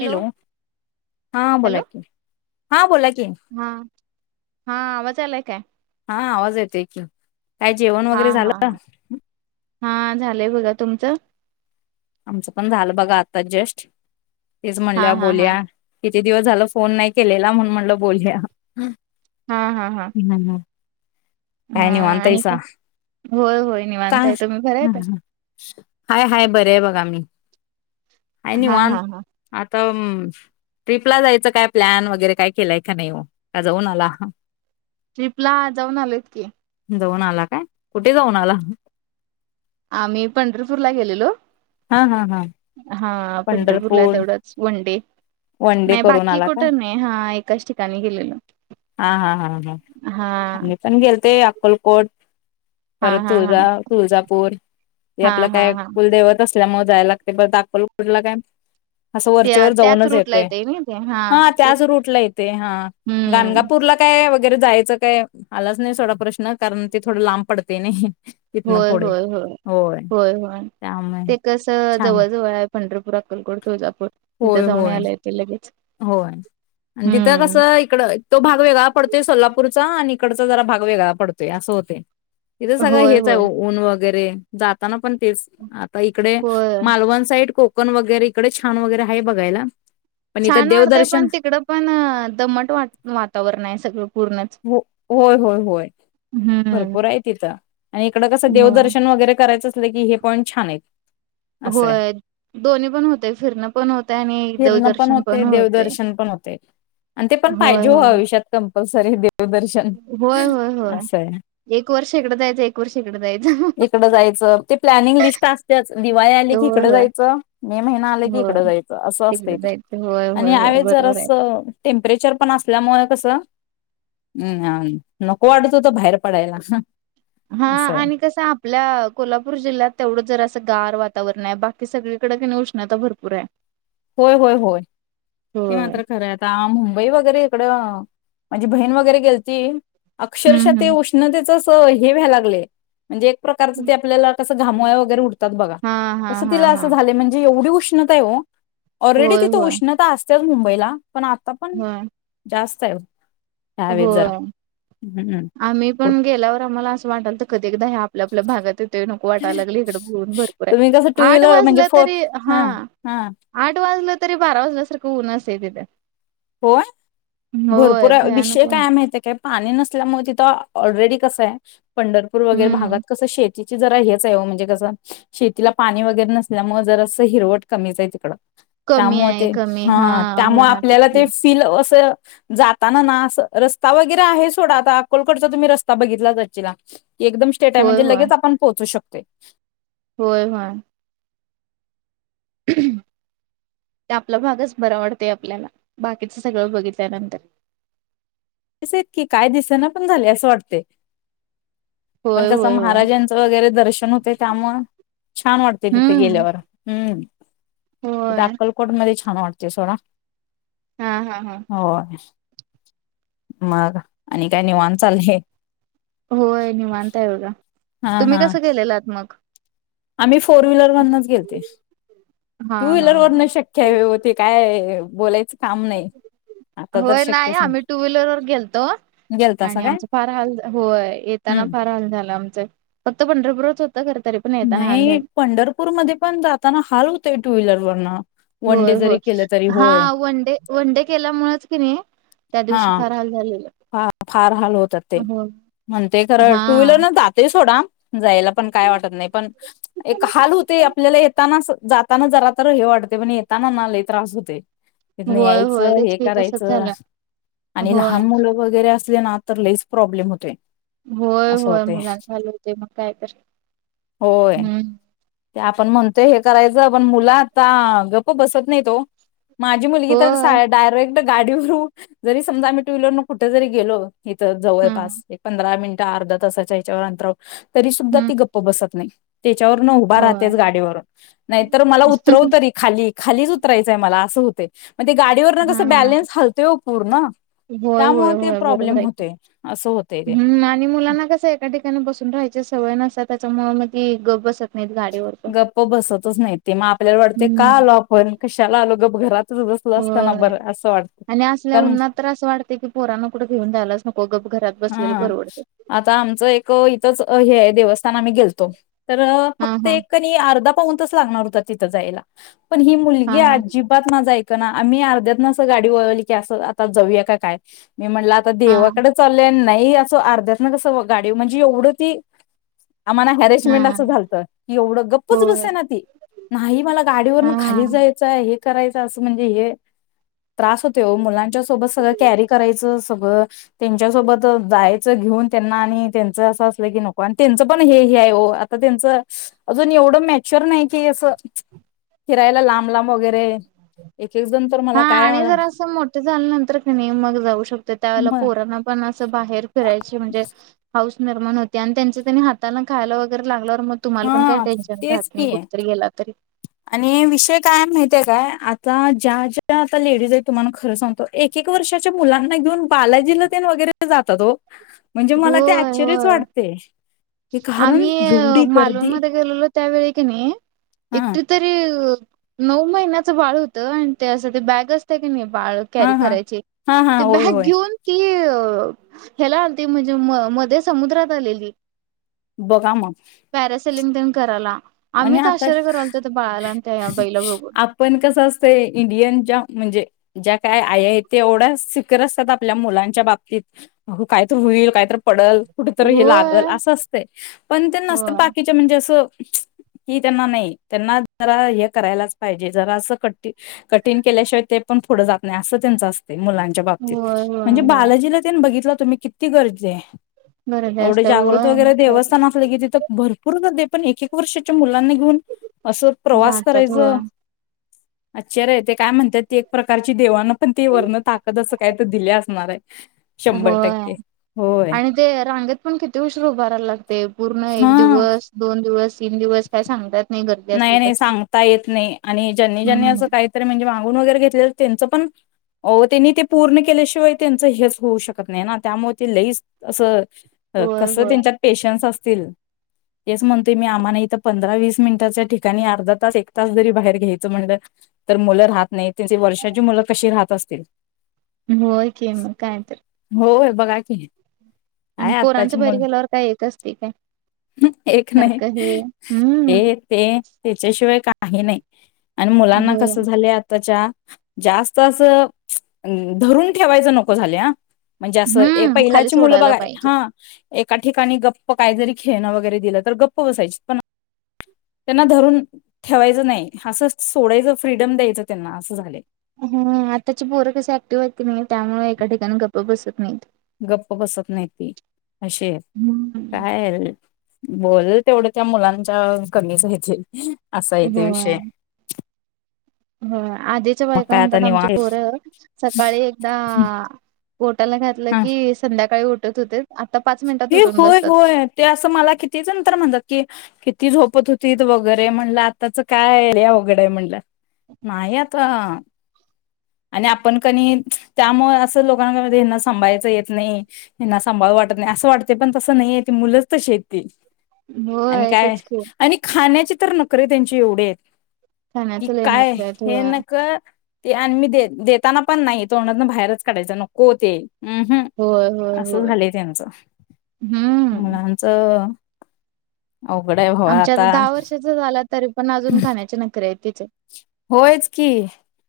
Hello हा hello बोला कि, हा बोला कि. हा हा आवाज यालाय काय? हा आवाज येतोय की. काय जेवण हा वगैरे हा हा झालं. हा झालंय बघा तुमचं? आमचं पण झालं बघा आता जस्ट. तेच हा म्हणल्या हा हा बोलया. किती दिवस झालं फोन नाही केलेला म्हणून म्हणलं बोलुया. हा हा हा ह काय निवांत आणि हायसा काय होय होय काय निवांताय तुम्ही बऱ्यातं हाय हाय बरे आहे बघा मी. हाय हा निवांन हा हा तर ट्रिपला जायचं काय प्लॅन वगैरे काय केलाय का नाही. ओ का जाऊन आला? ट्र्रीप ला जाऊन आलोयत की. जाऊन आला काय. कुठे जाऊन आला? आम्ही पंढरपूरला गेलेलो. हा हा हा हा पंढरपूरला पंढरपूर तेवढंच वनडे वन डे नाही करून बाकी आला काय कुठं नाही हा एकाच ठिकाणी गेलेलो हा हा हा हा. अकोलकोट. हा परत हा हा तुळजा तुळजापूर हे हा आपलं हा काय हा कुलदेवत असत. मजाला लागते ब दाखलो. पुरला काय असं त्या वरचेवर त्याच जाऊनच रूटला येतोय येतय ना ते हा ते त्याच रूट ला येते हा हम्म गणगापूरला काय वगैरे जायचं काय आलाच नाही सोडा प्रश्न कारण ते थोडं लांब पडतय नाही. तिथनं होय पुढे होय होय होय होय त्यामुळे ते कस छान जवळजवळ आहे. पंढरपुर, अकलकोट, तुळजा पुर तिथं होय जाऊण होय यायला येतय लगेच. होय आणि तिथं हम्म कसं इकड तो भाग वेगळा पडतोय सोलापूरचा हा निकडचा जरा भाग वेगळा पडतोय असं होतय. तिथे सगळं होय हेच आहे होय ऊन वगैरे जाता ना पण तेच आता इकडे होय मालवण साईड कोक कोकन वगैरे इकडे छान वगैरे आहे बघायला. पण इथं छान वाढतय देवदर्शन पण तिकडं पण दमट वात वातावरणाय सगळं. पूर्णच हो होय होय होय भरपूर हम्म आहे तिथं आणि इकडं कसं हो देवदर्शन वगैरे करायचं अस की हे पॉंट छानायत होय दोन्ही पण होतय फिरणं पण होतंय आणि फिरणं देवदर्शन होते पण होतेय देवदर्शन पण होते आणि [inaudible] होय होय [unintelligible] दर्शन होय होय होय असंय [inaudible] एक वर्ष इकडं जायचं एक वर्ष इकडं जायचं इकड जायचं ते प्लॅनिंग लिस्ट असतेच दिवाळी आली की होय इकडे होय जायचं मे महिना आले की इकड होय जायचं असं तिकडे असतंय ते जायचं होय आणि होय होय ह्यावेळेस जर बरोबर आहे असं टेम्परेचर पण असल्यामुळे कसं हम् नको वाटत होत बाहेर पडायला हा असं आहे आणि कस आपल्या कोल्हापूर जिल्ह्यात तेवढं जरा असं गार वातावरण आहे बाकी सगळीकडे कणी उष्णता भरपूर आहे. होय होय होय ते होय. मात्र खरं आता मुंबई वगैरे तकड म्हणझी बहीण वगैरे गेलती अक्षरशः हम्म ते हम् उष्णतेच हे व्हायला लागलय म्हणजे एक प्रकारचं ते आपल्याला कसं घामोळ्या वगैरे उठतात बघा हा हा तसं हा तिला हा असं झाले म्हणजे एवढी उष्णताय ओ ऑलरेडी होय तिथे होय उष्णता अस - चल मुंबईला पण आता पण होय. जास्त [unintelligible] जरा होय हम्म आम्ही पण गेल्यावर आम्हाला अस वाटाल तर क एकदा हया आपल्या आपल्या भागात येतोय, नको वाटायला लागली, इकड ऊून भरपूर आहे तुम्ही कसं टू आठ व्हीलर म्हणजे वाजलं फोर तरी हा हा आठ वाजलं. तरी बारा वाजल्यासारखं, ऊन असेल तिथे. होय होय भरपूर भयानक शे ऊन काय माहितीये काय. पाणी नसल्यामुळे तिथं ऑलरेडी कसं आहे. पंढरपूर वैगरे हम्म. भागात, कस शेत त्याची जरा हेच आहे म्हणजे, कसं शेतीला पाणी वगैरे नसल्यामुळे जर असं हिरवट कमीच आहे, तिकडं कमी त्यामुळे आहे ते कमी हा त्यामुळे हा तेच आपल्याला की ते फिल असं. जाता ना ना अस रस्ता वगैरे आहे सोडा आता अक्कलकोटचा तुम्ही रस्ता बघितलाच असचिला. एकदम स्टेट आहे, होय म्हजे होय लगेच आपण पोचू शकतो. ते होय होय ते आपला भागच बरावाडतय आपल्याला बाकीचं सगळं बघितल्यानंतर तस इत की काय, दिसांना पण झाले असं वाटते. पण होय कस होय होय महाराजांचं वगैरे दर्शन होतेय, त्यामुळे छान वाटते तिथे हम्म गेल्यावर हम्म तिथे होय अक्कलकोट मध्ये छान वाते सोड हा हा हा हो मग आणि काय निवाण चाललय. होय निवांत हाय बघा. तुम्ही कसं केलेलाट मग. आमही फोर व्हीलर मधनच गेलते. हा टू हा वहीलर वरण शक्य आहे. ती काय बोलायचं. काम नाही आता तर होय नाही, शक्यच आम्ही टू व्हीलर वर गेलतो, गेलतासा आणि काय? आमच फार हाल होय येताना हम्म. फार हाल झाल आमच फक्त पंढरपूरच होत. नाही पंढरपूरमध्ये पण जाताना, हाल होते टू व्हीलर पण. होय होय हा वनडे वन डे केल्यामुळेच की नाही, त्या दिवशी फार हाल झालेलं. फ फार हाल होतात, ते हो म्हणते खरं टू व्हीलर हा न जातेच. थोडा. जायला पण काय वाटत नाही, पण एक हाल होते आपल्याला येतानाचात ताना जरा तर हे वाटते पण येताना नाला त्रास होते. तथन होय होय यायचं तेच हे की तसच करायचं झालं आणि होय लहान मुलं वगैरे असले ना तर लईच प्रॉब्लेम होते. होय होय. मुलां चालू होते मग काय तर होय. हम्म ते आपण म्हणतोय हे करायचं पण मुलं आता गप्प बसत नाही तो माझी मुलगी तर होय डायरेक्ट गाडीवरर ज समजा टू व्हीलर कुठ जरी गेलो तिथं हा जवळपास एक पंधरा मिनट अर्धा तासाच्या याच्यावर अंतराव तरी सुुद्धा हम्म ती गप्प बसत नाही. त्याच्यावर न उभा होय राहतेच गाडीवरून नाहीतर, मला उतरव तरी खाली खालीच उतरायचंय मला असं होत. ते मण ते गाडीवर ना कसं हा बॅलन्स हालतोय पूर्ण हो होय त्यामुळे ते होय प्रॉब्लेम बरोबर् होतोय असं होतय ते. आणि मुलांना कस एका ठिकाणी बसून राहायच सवय नसता त्याच्या मु म गप बसत नाहीत गाडीवर पण गप्प बसतच नाही ते मग आपल्याला वाटते का हम्म आलो आपण कशाला आलो ग घरात असताना होय बर अस वाटत आणि असल्या कारण उन्हात तर असं वाटतंय की पोरांना कुठं घेऊन जायलाच नको गप घरात बसलेलं हा परवडतंय आता आमच एक इथच हे देवस्थान गेलो तर हा हा ते एकणी अर्ध पाहूनच लागणार होता तिथ जायला पण ही हा मुलगी हा अजिबात ना जाय आम्ही अर्ध्यात ना असं गाडी वळवली की असं आता जाऊया काय मी म्हटलं आता हा देवाकडे चालले नाही हे असं अर्ध्यात ना कसं गाडी म्हणजे एवढं ती आम्हाला हॅरेशमेंट हा असं झालतं एवढं गप्पच होय बसे ना ती नाही मला गाडीवरन हा खाली जायचं आहे करा अस म्हणजे त हो मुला त्याच्या सोबत सगळं कॅरी करायचं सगळं त्यांच्यासोबत जायच घेऊन त्यांना आणि त्यांच असं असलं की नको आणि त्यांचं पण हे हे आहे हो आता त्यांच अजून एवढं मॅच्युअर नाही कि अस फिरायला लांब लांब वगैरे एक एक जण तर हा मला काय आणि मला जर असं मोठे झाल्या नंतर क मग जाऊ शकते त्यावेळेला म पोरांना पण- बाहेर फिरायची म्हणजे पाऊस निर्माण होते आणि त्यांच्या त्यांनी हाताला खायला वगैरे लागलं. मग तुम्हाला पण काही हा टेन्शन तेच राहत नाही की कुठेतरी गेला तरी आणि विषय काय माहती आहे काय आता ज्या ज्या आता लेडीज आहेत तुम्हाला खरं सांगतो एक एक वर्षाच्या मुलांना घेऊन बालाजीला तेन वगैरे जातात हो म्हणजे मला ते होय आश्चर्यच होय वाटते हे कारण आम्ही एवढी मालवण गर्दी मध्ये गेलेलो त्यावेळी की नाही हा एकटे तरी नऊ महिन्याचं बाळ होतं आणि ते असं ते बॅग असत की नाही बाळ हा कॅरी हा करायची. हा हा ते होय बॅग होय घेऊन ती - अ ह्याला आलती म्हणजे म मध्ये समुद्रात आलेली बघा म सेलिंग तिलिंग कराला आणि आता त्या बाईला बघून. आपण कसं असतंय इंडियन ज्या म्हणजे ज्या काय आई आहेत ते एवढ्या सिकर असतात आपल्या मुलांच्या बाबतीत काय तर होईल कायतर पडल कुठेतरी हे लागल होय असं असत पण ते नसतं होय बाकीच्या म्हणजे असं मीच कि त्यांना नाही त्यांना जरा हे करायलाच पाहिजे जरा असं कठी कठीण केल्याशिवाय ते पण पुढं जात नाही असं त्यांच असत. मुलांच्या बाबतीत होय म्हणजे होय होय बालाजीला तेन बघितलं. तुम्ही किती गरजे आहे गर्दी एवढे असत्या जागृत होय मग वगैरे काय तर देवस्थान असले की तिथं भरपूर हो पण एक एक वर्ष- त्या मुलांना अस प्रवास जात्यात करायच. होय. आश्चर्य ए ते काय म्हणतात ते एक प्रकारची देवाांना पण ते वर्ण ताकद असं काय तर दिले असणार आहे शंभर होय टक्के होय आणि ते रांगेत पण किती उशर उभारायला लागते पूर्ण एक हा दिवस दोन दिवस- तीन दिवस काय सांगता येत - नाही नाही सांगता येत नाही आणि ज्यांनी ज्यांनी हम्म असं काहीतरी म्हणजे मागून वगैरे घेतलेलं त्यांचं पण- ओ त्यांनी ते पूर्ण केल्याशिवाय त्यांच हेच होऊ शकत नाही ना त्यामुळे ते लईच असं - होय कसं होय त्यांच्यात पेशन्स असत. तेच म्हणतोय मी आम्हा इथ पंधरा वीस मिनट ठिकाणी अर्धा तास एक तास जरी बाहेर घ्यायचं म्हणलं तर मुलं राहत नाही वर्षाची मुलं कशी राहत असतील. होय के म कायत होय बघा की आणि काय पोरांच आत्ताची बाहेर मुलं गेल्यावर काय येत असतय काय एक नाही. सारख हे हम्म. हे ते त्याच्याशिवाय काही नाही. आणि मुलांना होय कसं झालय आताच्या जास्त असं धरून ठेवायचं नको झाले ह म्हणजे असं ए हम्म खाली पहिलाची मुलं सोडायला बघाय पाहिजे. हां. एका ठिकाणी गप्प काय जरी खेळणं वगैरे दिलं तर गप्प बसायची पण त्यांना धरून ठेवायचं नाही असं सोडायचं फ्रीडम द्यायचं त्यांना असं झालय. हुम्म आताची बोरं कशी ऍक्टिव्ह आहेत कनी त्यामुळे एका ठिकाणी गप्प बसत नाहीत. गप्प बसत नाहीत ती. अशी हम्म. काय र बोलल तेवढ त्या मुलांच्या कमीच हाय ते. असय आहे ते विषय. व्ह. आधीच्या मग बायका काय आता म्हणतात आमचे निवांत पोरं सकाळी एकदाआं पोटाला घातलं की संध्याकाळी उट टत होते आ ये होय होय ते असं मला कितीजण नंतर म्हणतात की ती झोपत होतीत वगैरे म्हणलं आताच काय लय वगडय म्हणलं. मायी आता. आणि आपण कणी त्यामुळे असं लो [unintelligible] हेना सांभाळायचं येत नाही हेना सांभाळू वाटत नाही असं आणि होय काय तेच की आणि खाण्याची तर नके त्यांचे एवढेत. कि खाण्याच लय काय नखरे आहेत हे होय नक ते आणि मी देताना पण नाही तोंडातन बाहेरच काढायचं नको ते. अहू होय होय असं होय. झालंय त्यांचं हम्म मुलांचं अवघड हाय हो आमच्या आता. दहा वर्षाचा झाला तरी पण अजून खाण्याचे नकरे हायत. तेच. होयच की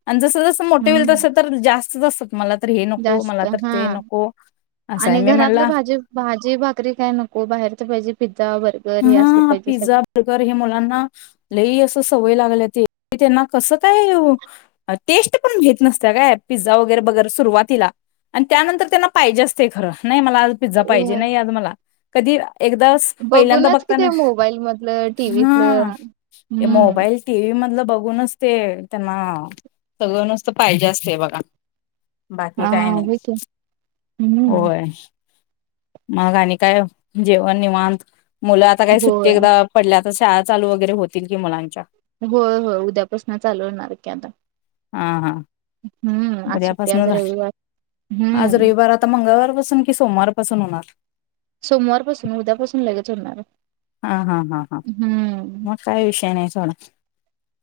आणि जस जस मोठे होईल तस हम्म तर जास्त [unintelligible] जास्त हां असं आहे आणि मी घरातलं म्हणला भाजी भाजी भाकरी काय नको बाहेरच पाहिजे. पिझ्झा बर्गर हे असलं हा पाहिजे सगळं. पिझ्झा बर्गर हे मुलांना लई अस तंव्हय लागल्या ते त्याना कसाकाय टेस्ट पण घेत नसत्या काय पिझा वगैरे बगर सुरवातीला आणि त्यानंतर त्यांना पाहिजे असते खरं नाही मला आज पिझ्झा पाहिजे होय. नाही आज मला कधी [unintelligible] एकदा पहिल्यन्दा बघूनच कि बगताना. ते मोबाईल मधलं टीव्हीतलं हं ते हम्म. मोबाईल टीव्ही मधलं बगूनच ते. त्यांना सगळं नुसतं पायजे असते बगा. बाकी हा काय नाही. होय की. हम्म होय. मग आणि काय जेवन निवांत. मुलं आता काही सुट्टी होय एकदा पडल्या तं शाळा चालू वैगरे होतील कीं मुलांच्या. होय हो. उद्यापसना चालू होनार कीं आता. हा. हा. हं आज सुट्टी. आज उद्यापासून रविवार. हं. सन कीं सोमवार पासून होनार? सोमवारपासून. उद्यापासून लगेच होणार हाय. हा, हा, हा, हा मग काय विषय नाही सोडा.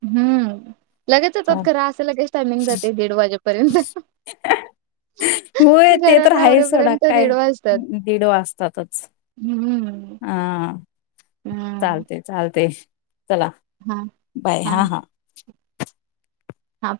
हम्म लगेच तात खरा असं लगेच [unintelligible] होय ते तर घरातलं आहे सोडा. आवरेपर्यंत काय दीड वाजतात दीड वाजतातच. हम्म हा. हा चालते. चालते. चला. हा बाय हा हा. हा.